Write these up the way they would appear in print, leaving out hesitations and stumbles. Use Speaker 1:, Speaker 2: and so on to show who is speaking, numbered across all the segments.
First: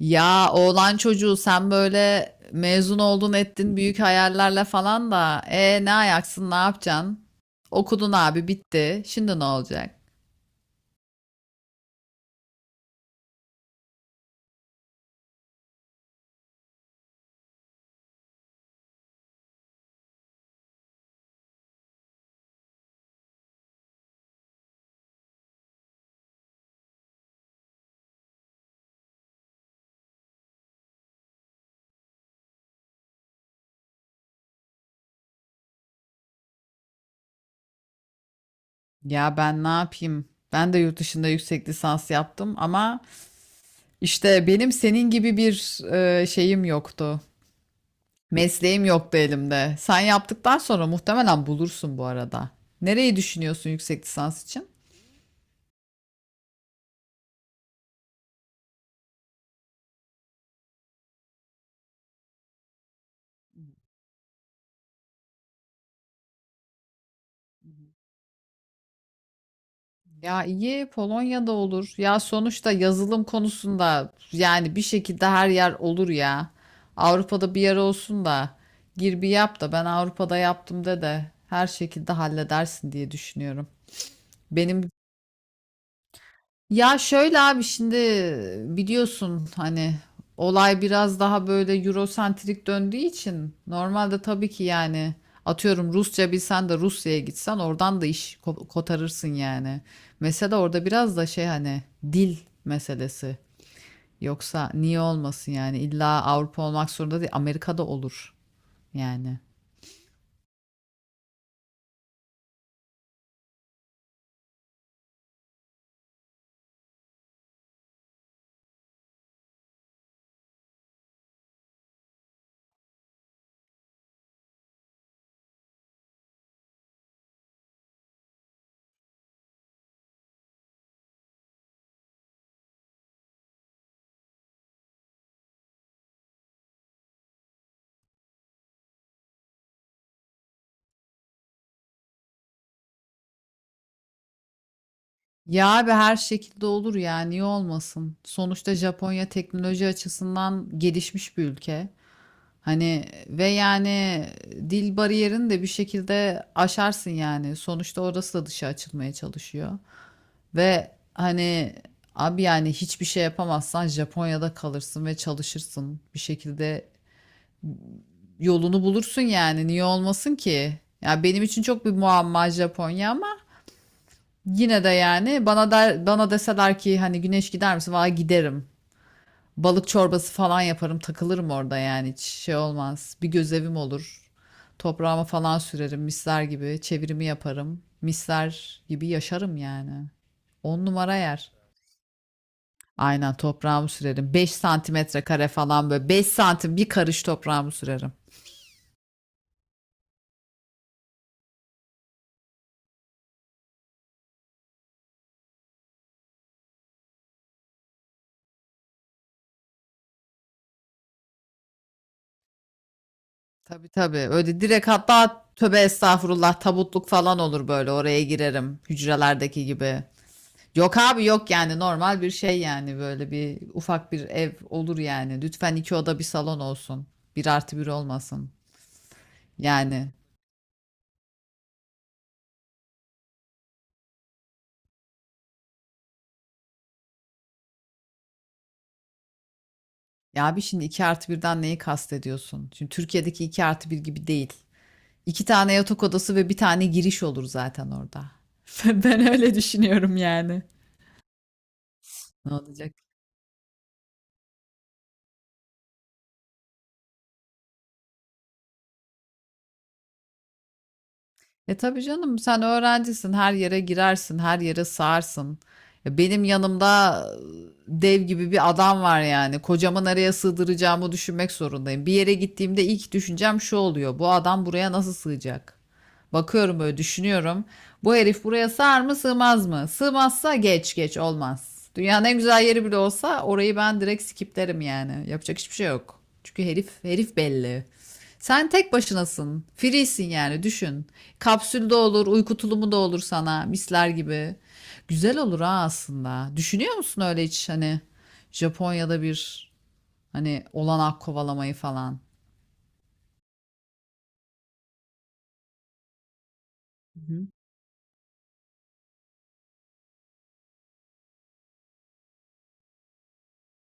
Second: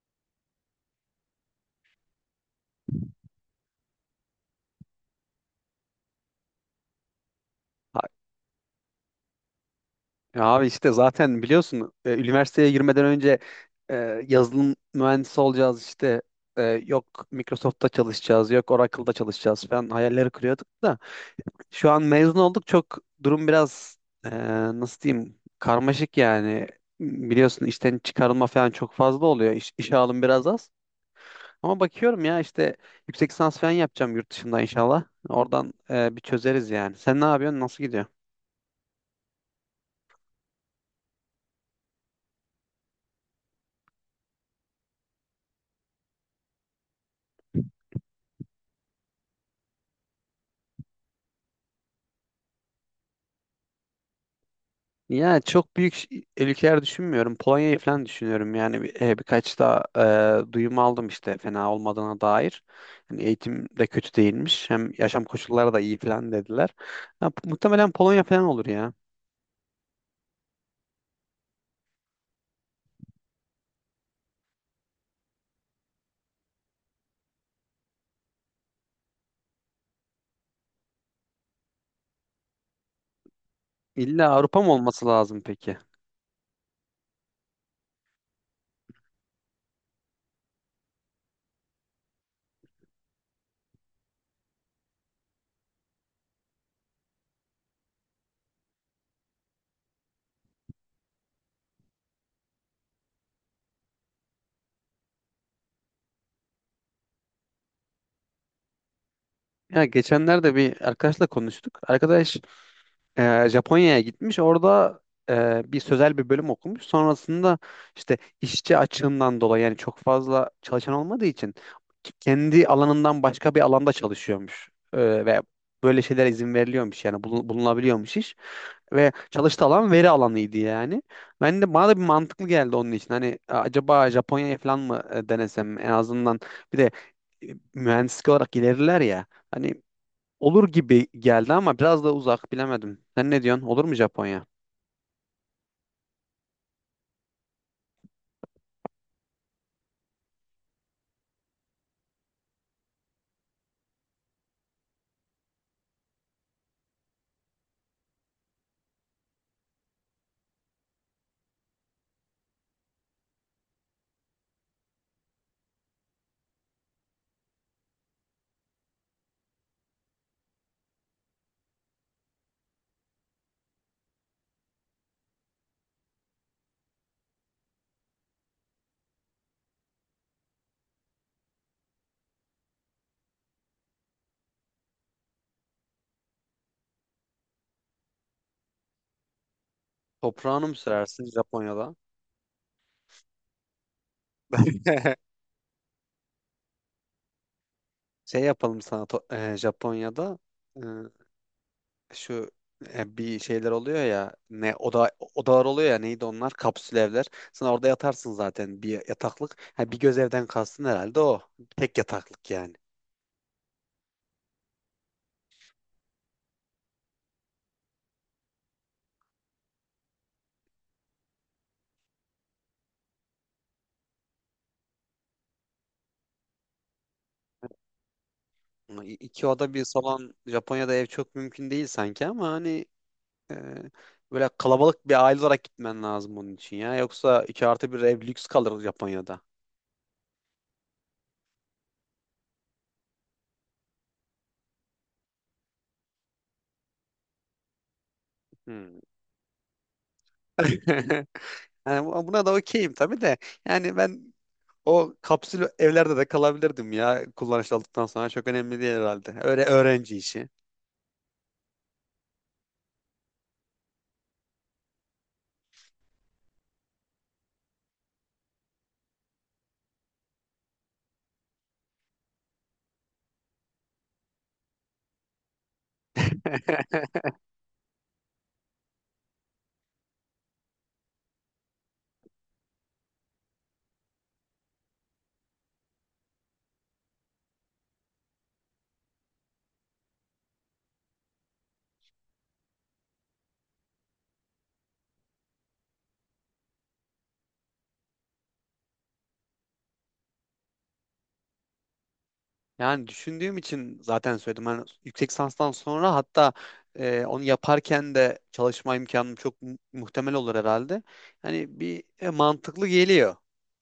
Speaker 1: Ya oğlan çocuğu sen böyle mezun oldun ettin büyük hayallerle falan da ne ayaksın ne yapacaksın?
Speaker 2: Ha-
Speaker 1: Okudun abi bitti. Şimdi ne olacak?
Speaker 2: Ya abi işte zaten biliyorsun üniversiteye girmeden önce e, yazılım mühendisi olacağız işte yok Microsoft'ta çalışacağız yok Oracle'da çalışacağız falan hayalleri kuruyorduk da şu an mezun olduk çok durum biraz e, nasıl diyeyim karmaşık yani biliyorsun işten çıkarılma falan çok fazla oluyor. İş, işe alım biraz az. Ama bakıyorum ya işte yüksek lisans falan yapacağım yurt dışında inşallah. Oradan bir çözeriz yani. Sen ne yapıyorsun? Nasıl gidiyor?
Speaker 1: Ya ben ne yapayım? Ben de yurt dışında yüksek lisans yaptım ama işte benim senin gibi bir şeyim yoktu. Mesleğim yoktu elimde. Sen yaptıktan sonra muhtemelen bulursun bu arada. Nereyi düşünüyorsun yüksek lisans için?
Speaker 2: Ya çok büyük ülkeler düşünmüyorum. Polonya'yı falan düşünüyorum. Yani birkaç da duyum aldım işte fena olmadığına dair. Yani eğitim de kötü değilmiş. Hem yaşam koşulları da iyi falan dediler. Ya, muhtemelen Polonya falan olur ya.
Speaker 1: Ya iyi Polonya'da olur. Ya sonuçta yazılım konusunda yani bir şekilde her yer olur ya. Avrupa'da bir yer olsun da gir bir yap da ben Avrupa'da yaptım de de her şekilde halledersin diye düşünüyorum.
Speaker 2: İlla Avrupa mı
Speaker 1: Benim
Speaker 2: olması lazım peki?
Speaker 1: ya şöyle abi şimdi biliyorsun hani olay biraz daha böyle Eurosentrik döndüğü için normalde tabii ki yani atıyorum Rusça bilsen de Rusya'ya gitsen oradan da iş kotarırsın yani. Mesela orada biraz da şey hani dil meselesi. Yoksa niye olmasın yani illa Avrupa olmak zorunda değil Amerika'da olur yani.
Speaker 2: Ya geçenlerde bir arkadaşla konuştuk. Arkadaş Japonya'ya gitmiş. Orada bir sözel bir bölüm okumuş. Sonrasında işte işçi açığından dolayı yani çok fazla çalışan olmadığı için kendi alanından başka bir alanda çalışıyormuş. E, ve böyle şeyler izin veriliyormuş yani bulunabiliyormuş iş. Ve çalıştığı alan veri alanıydı yani. Ben de bana da bir mantıklı geldi onun için. Hani acaba Japonya'ya falan mı denesem, en azından bir de e, mühendislik olarak ilerler ya. Hani olur gibi geldi ama biraz da uzak, bilemedim. Sen ne diyorsun? Olur mu Japonya?
Speaker 1: Ya abi her şekilde olur ya niye olmasın? Sonuçta Japonya teknoloji açısından gelişmiş bir ülke. Hani ve yani dil bariyerini de bir şekilde aşarsın yani. Sonuçta orası da dışa açılmaya çalışıyor. Ve hani abi yani hiçbir şey yapamazsan Japonya'da kalırsın ve çalışırsın. Bir şekilde yolunu bulursun yani. Niye olmasın ki? Ya benim için çok bir muamma Japonya ama yine de yani bana der, bana deseler ki hani güneş gider misin? Valla giderim. Balık çorbası falan yaparım, takılırım orada yani hiç şey olmaz. Bir gözevim olur. Toprağıma falan sürerim misler gibi, çevirimi yaparım. Misler gibi yaşarım yani.
Speaker 2: Toprağını mı
Speaker 1: On numara
Speaker 2: sürersin
Speaker 1: yer.
Speaker 2: Japonya'da?
Speaker 1: Aynen toprağımı sürerim. beş santimetre kare falan böyle. 5 santim bir karış toprağımı sürerim.
Speaker 2: Şey yapalım sana Japonya'da e, şu bir şeyler oluyor ya, ne oda odalar, oluyor ya, neydi onlar, kapsül evler. Sen orada yatarsın zaten bir yataklık. Ha, bir göz evden kastın herhalde o. Tek yataklık yani.
Speaker 1: Tabii tabii. Öyle direkt hatta tövbe estağfurullah tabutluk falan olur böyle. Oraya girerim. Hücrelerdeki gibi. Yok abi yok yani normal bir şey yani böyle bir ufak bir ev olur yani. Lütfen iki oda bir salon olsun. Bir artı bir olmasın.
Speaker 2: Ama İki oda bir
Speaker 1: Yani
Speaker 2: salon Japonya'da ev çok mümkün değil sanki ama hani e, böyle kalabalık bir aile olarak gitmen lazım onun için ya. Yoksa iki artı bir ev lüks kalır Japonya'da.
Speaker 1: ya abi şimdi iki artı birden neyi kastediyorsun? Şimdi Türkiye'deki iki artı bir gibi değil. İki tane yatak odası ve bir tane giriş olur zaten orada.
Speaker 2: Hmm.
Speaker 1: Ben öyle düşünüyorum yani.
Speaker 2: Yani buna da
Speaker 1: Ne
Speaker 2: okeyim
Speaker 1: olacak?
Speaker 2: tabii de. Yani ben o kapsül evlerde de kalabilirdim ya, kullanışlı olduktan sonra. Çok önemli değil herhalde. Öyle öğrenci işi.
Speaker 1: E tabii canım sen öğrencisin her yere girersin her yere sığarsın. Ya benim yanımda dev gibi bir adam var yani kocamı nereye sığdıracağımı düşünmek zorundayım. Bir yere gittiğimde ilk düşüncem şu oluyor bu adam buraya nasıl sığacak? Bakıyorum böyle düşünüyorum. Bu herif buraya sığar mı sığmaz mı? Sığmazsa geç geç olmaz. Dünyanın en güzel yeri bile olsa orayı ben direkt skiplerim yani. Yapacak hiçbir şey yok. Çünkü herif herif belli. Sen tek başınasın. Free'sin yani düşün. Kapsülde olur, uyku tulumu da olur sana misler gibi. Güzel olur ha aslında. Düşünüyor musun öyle hiç hani Japonya'da bir hani olanak kovalamayı falan?
Speaker 2: Yani düşündüğüm için zaten söyledim. Hani yüksek lisanstan sonra, hatta
Speaker 1: Hı
Speaker 2: onu
Speaker 1: hı.
Speaker 2: yaparken de çalışma imkanım çok muhtemel olur herhalde. Hani bir mantıklı geliyor.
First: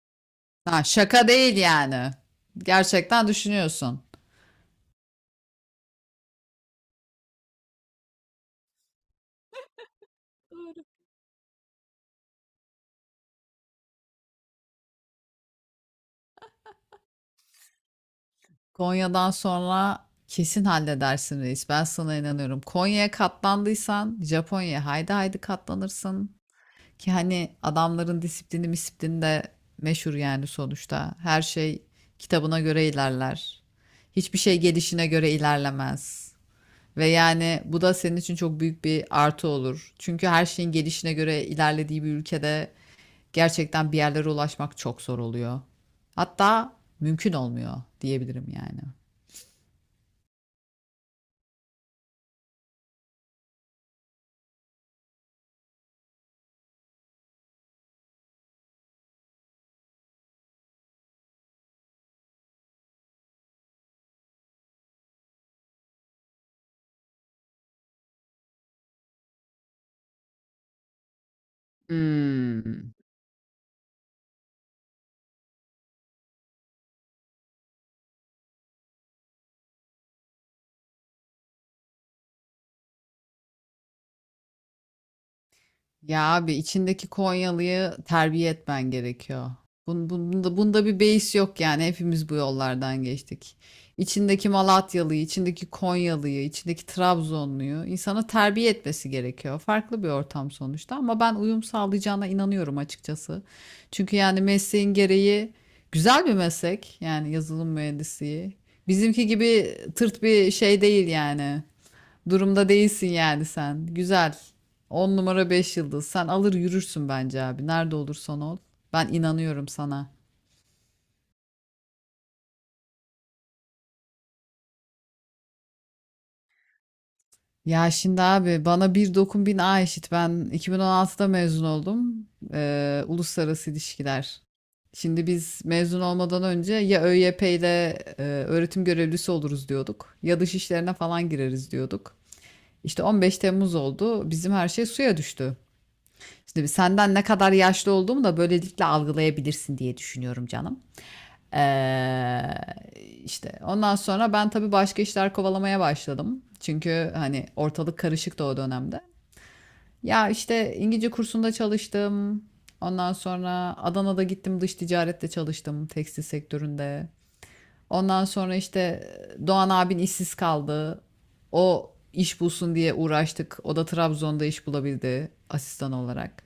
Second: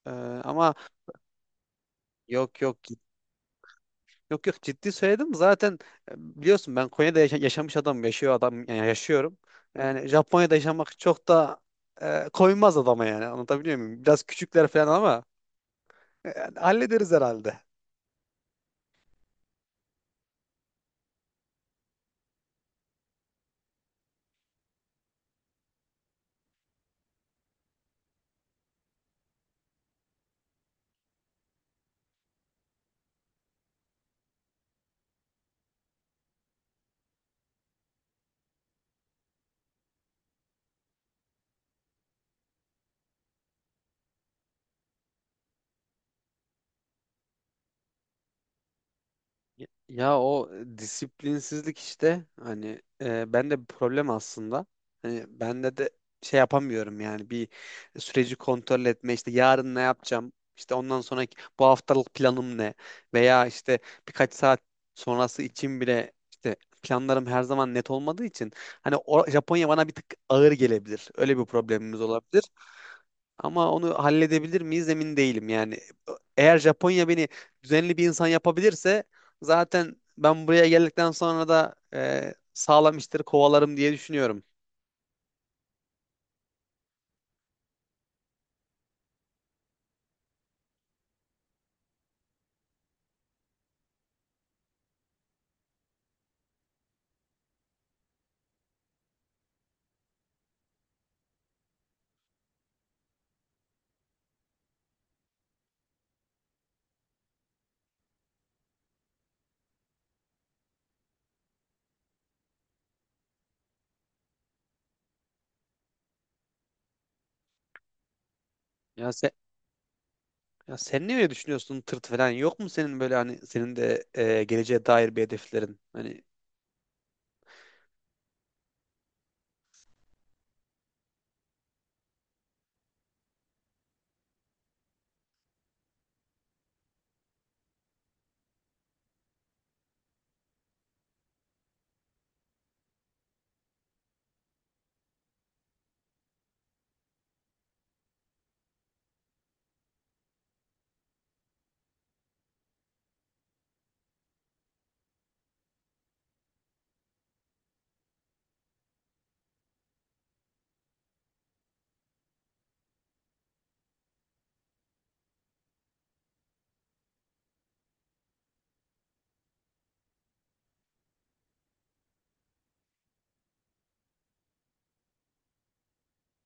Speaker 2: E, ama
Speaker 1: Ha, şaka değil yani.
Speaker 2: yok,
Speaker 1: Gerçekten düşünüyorsun.
Speaker 2: Yok, ciddi söyledim. Zaten biliyorsun ben Konya'da yaşa- yaşamış adam yaşıyor adam yani, yaşıyorum. Yani Japonya'da yaşamak çok da koymaz adama yani. Anlatabiliyor muyum? Biraz küçükler falan ama yani hallederiz herhalde.
Speaker 1: Konya'dan sonra kesin halledersin reis. Ben sana inanıyorum. Konya'ya katlandıysan Japonya'ya haydi haydi katlanırsın. Ki hani adamların disiplini misiplini de meşhur yani sonuçta. Her şey kitabına göre ilerler. Hiçbir şey gelişine göre ilerlemez. Ve yani bu da senin için çok büyük bir artı olur. Çünkü her şeyin gelişine göre ilerlediği bir ülkede gerçekten bir yerlere ulaşmak çok zor oluyor. Hatta mümkün olmuyor diyebilirim yani.
Speaker 2: Ya o disiplinsizlik işte, hani ben de bir problem aslında. Hani bende de şey yapamıyorum yani, bir süreci kontrol etme, işte yarın ne yapacağım, işte ondan sonraki bu haftalık planım ne, veya işte birkaç saat sonrası için bile işte planlarım her zaman net olmadığı için hani o, Japonya bana bir tık ağır gelebilir. Öyle bir problemimiz olabilir.
Speaker 1: Hmm.
Speaker 2: Ama onu halledebilir miyiz emin değilim yani. Eğer Japonya beni düzenli bir insan yapabilirse zaten ben buraya geldikten sonra da sağlam işleri kovalarım diye düşünüyorum.
Speaker 1: Ya abi içindeki Konyalı'yı terbiye etmen gerekiyor. Bunda bir beis yok yani hepimiz bu yollardan geçtik. İçindeki Malatyalı'yı, içindeki Konyalı'yı, içindeki Trabzonlu'yu insana terbiye etmesi gerekiyor. Farklı bir ortam sonuçta ama ben uyum sağlayacağına inanıyorum açıkçası. Çünkü yani mesleğin gereği güzel bir meslek yani yazılım mühendisliği. Bizimki gibi tırt bir şey değil yani. Durumda değilsin yani sen. Güzel. On numara 5 yıldız. Sen alır yürürsün bence abi. Nerede olursan ol. Ben
Speaker 2: Ya,
Speaker 1: inanıyorum sana.
Speaker 2: ya sen ne öyle düşünüyorsun, tırt falan yok mu senin, böyle hani senin de geleceğe dair bir hedeflerin? Hani
Speaker 1: Ya şimdi abi bana bir dokun bin A eşit. Ben 2016'da mezun oldum. Uluslararası ilişkiler. Şimdi biz mezun olmadan önce ya ÖYP ile öğretim görevlisi oluruz diyorduk. Ya dış işlerine falan gireriz diyorduk. İşte 15 Temmuz oldu. Bizim her şey suya düştü. Şimdi senden ne kadar yaşlı olduğumu da böylelikle algılayabilirsin diye düşünüyorum canım. Ee, işte ondan sonra ben tabii başka işler kovalamaya başladım. Çünkü hani ortalık karışıktı o dönemde. Ya işte İngilizce kursunda çalıştım. Ondan sonra Adana'da gittim dış ticarette çalıştım tekstil sektöründe. Ondan sonra işte Doğan abin işsiz kaldı. O iş bulsun diye uğraştık. O da Trabzon'da iş bulabildi asistan olarak.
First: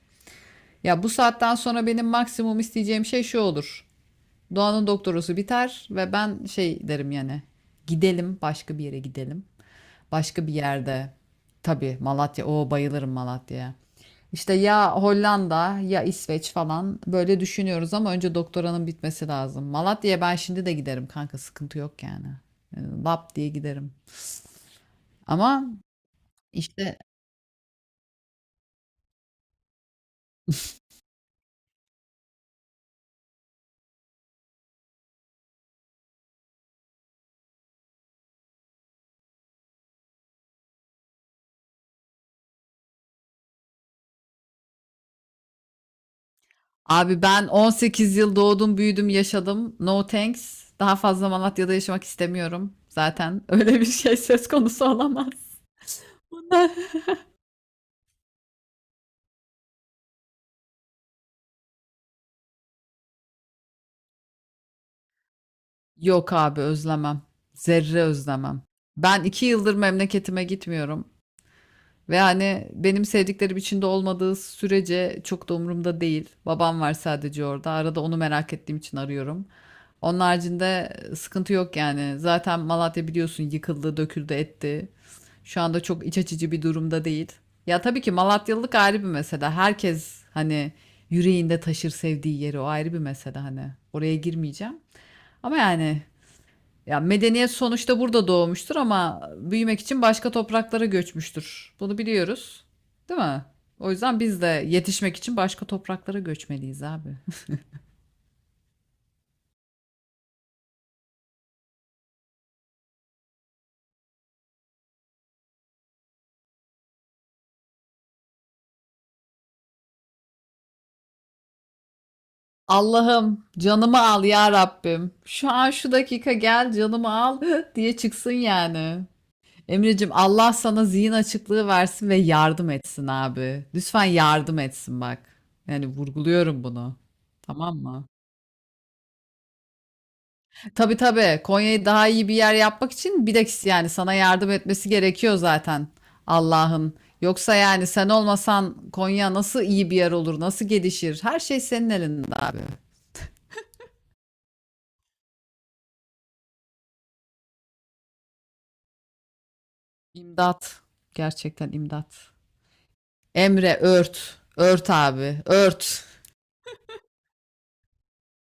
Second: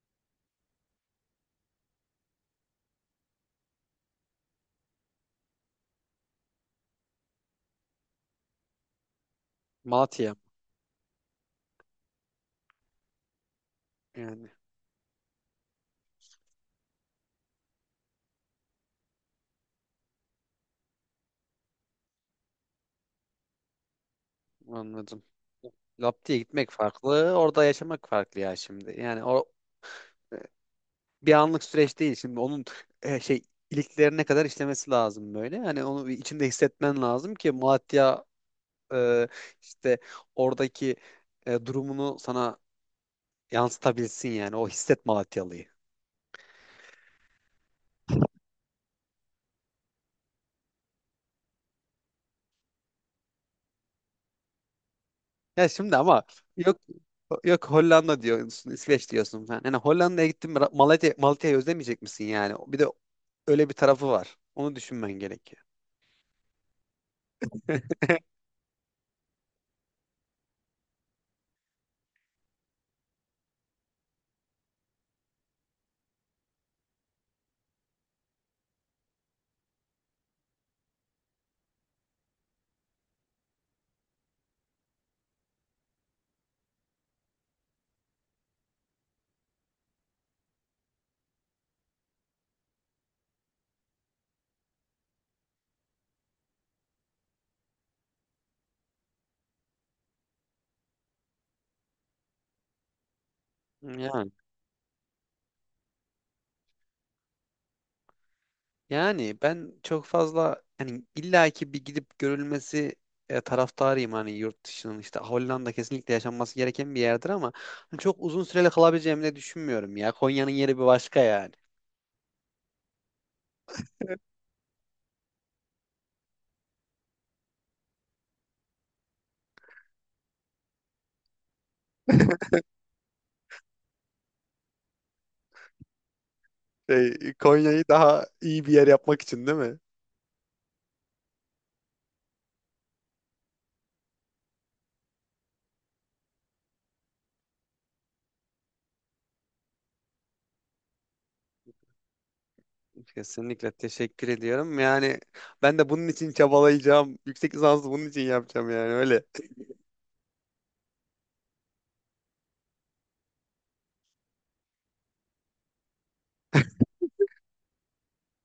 Speaker 1: Ya bu saatten sonra benim maksimum isteyeceğim şey şu olur. Doğan'ın doktorası biter ve ben şey derim yani. Gidelim başka bir yere gidelim.
Speaker 2: Malatya
Speaker 1: Başka bir yerde. Tabii Malatya. Oo bayılırım Malatya'ya.
Speaker 2: yani,
Speaker 1: İşte ya Hollanda ya İsveç falan böyle düşünüyoruz ama önce doktoranın bitmesi lazım. Malatya'ya ben şimdi de giderim kanka sıkıntı yok yani. Yani Lap diye giderim.
Speaker 2: anladım.
Speaker 1: Ama
Speaker 2: Lap diye gitmek
Speaker 1: işte
Speaker 2: farklı, orada yaşamak farklı ya şimdi. Yani o e, bir anlık süreç değil şimdi, onun şey iliklerine kadar işlemesi lazım böyle. Hani onu bir içinde hissetmen lazım ki Malatya e, işte oradaki durumunu sana yansıtabilsin yani. O hisset Malatyalı'yı.
Speaker 1: abi ben 18 yıl doğdum, büyüdüm, yaşadım. No thanks. Daha fazla Malatya'da yaşamak istemiyorum. Zaten öyle bir şey söz konusu olamaz.
Speaker 2: Ya şimdi ama yok yok, Hollanda diyorsun, İsveç diyorsun falan. Yani Hollanda'ya gittin mi Malatya'yı özlemeyecek misin yani? Bir de öyle bir tarafı var. Onu düşünmen gerekiyor.
Speaker 1: Yok abi özlemem. Zerre özlemem. Ben 2 yıldır memleketime gitmiyorum. Ve hani benim sevdiklerim içinde olmadığı sürece çok da umurumda değil. Babam var sadece orada. Arada onu merak ettiğim için arıyorum. Onun haricinde sıkıntı yok yani. Zaten Malatya biliyorsun yıkıldı, döküldü, etti. Şu anda çok iç açıcı bir durumda değil. Ya tabii ki Malatyalılık ayrı bir mesele. Herkes hani yüreğinde taşır sevdiği yeri o ayrı bir mesele hani. Oraya girmeyeceğim. Ama yani ya medeniyet sonuçta burada doğmuştur ama büyümek için başka topraklara göçmüştür. Bunu biliyoruz, değil mi? O yüzden
Speaker 2: Yani.
Speaker 1: biz de yetişmek için başka topraklara göçmeliyiz abi.
Speaker 2: Yani ben çok fazla hani illaki bir gidip görülmesi taraftarıyım, hani yurt dışının, işte Hollanda kesinlikle yaşanması gereken bir yerdir ama hani çok uzun süreli kalabileceğimi de düşünmüyorum ya. Konya'nın yeri bir başka yani.
Speaker 1: Allah'ım canımı al ya Rabbim. Şu an şu dakika gel canımı al diye çıksın yani. Emreciğim Allah sana zihin açıklığı versin ve yardım etsin abi. Lütfen yardım etsin bak. Yani vurguluyorum bunu.
Speaker 2: Şey,
Speaker 1: Tamam
Speaker 2: Konya'yı
Speaker 1: mı?
Speaker 2: daha iyi bir yer yapmak için değil mi?
Speaker 1: Tabii tabii. Konya'yı daha iyi bir yer yapmak için bir de yani sana yardım etmesi gerekiyor zaten Allah'ın. Yoksa yani sen olmasan Konya nasıl iyi bir yer olur, nasıl gelişir? Her şey senin elinde abi.
Speaker 2: Kesinlikle teşekkür ediyorum. Yani ben de bunun için çabalayacağım. Yüksek lisansı bunun için yapacağım yani, öyle.
Speaker 1: İmdat. Gerçekten imdat. Emre ört. Ört abi. Ört.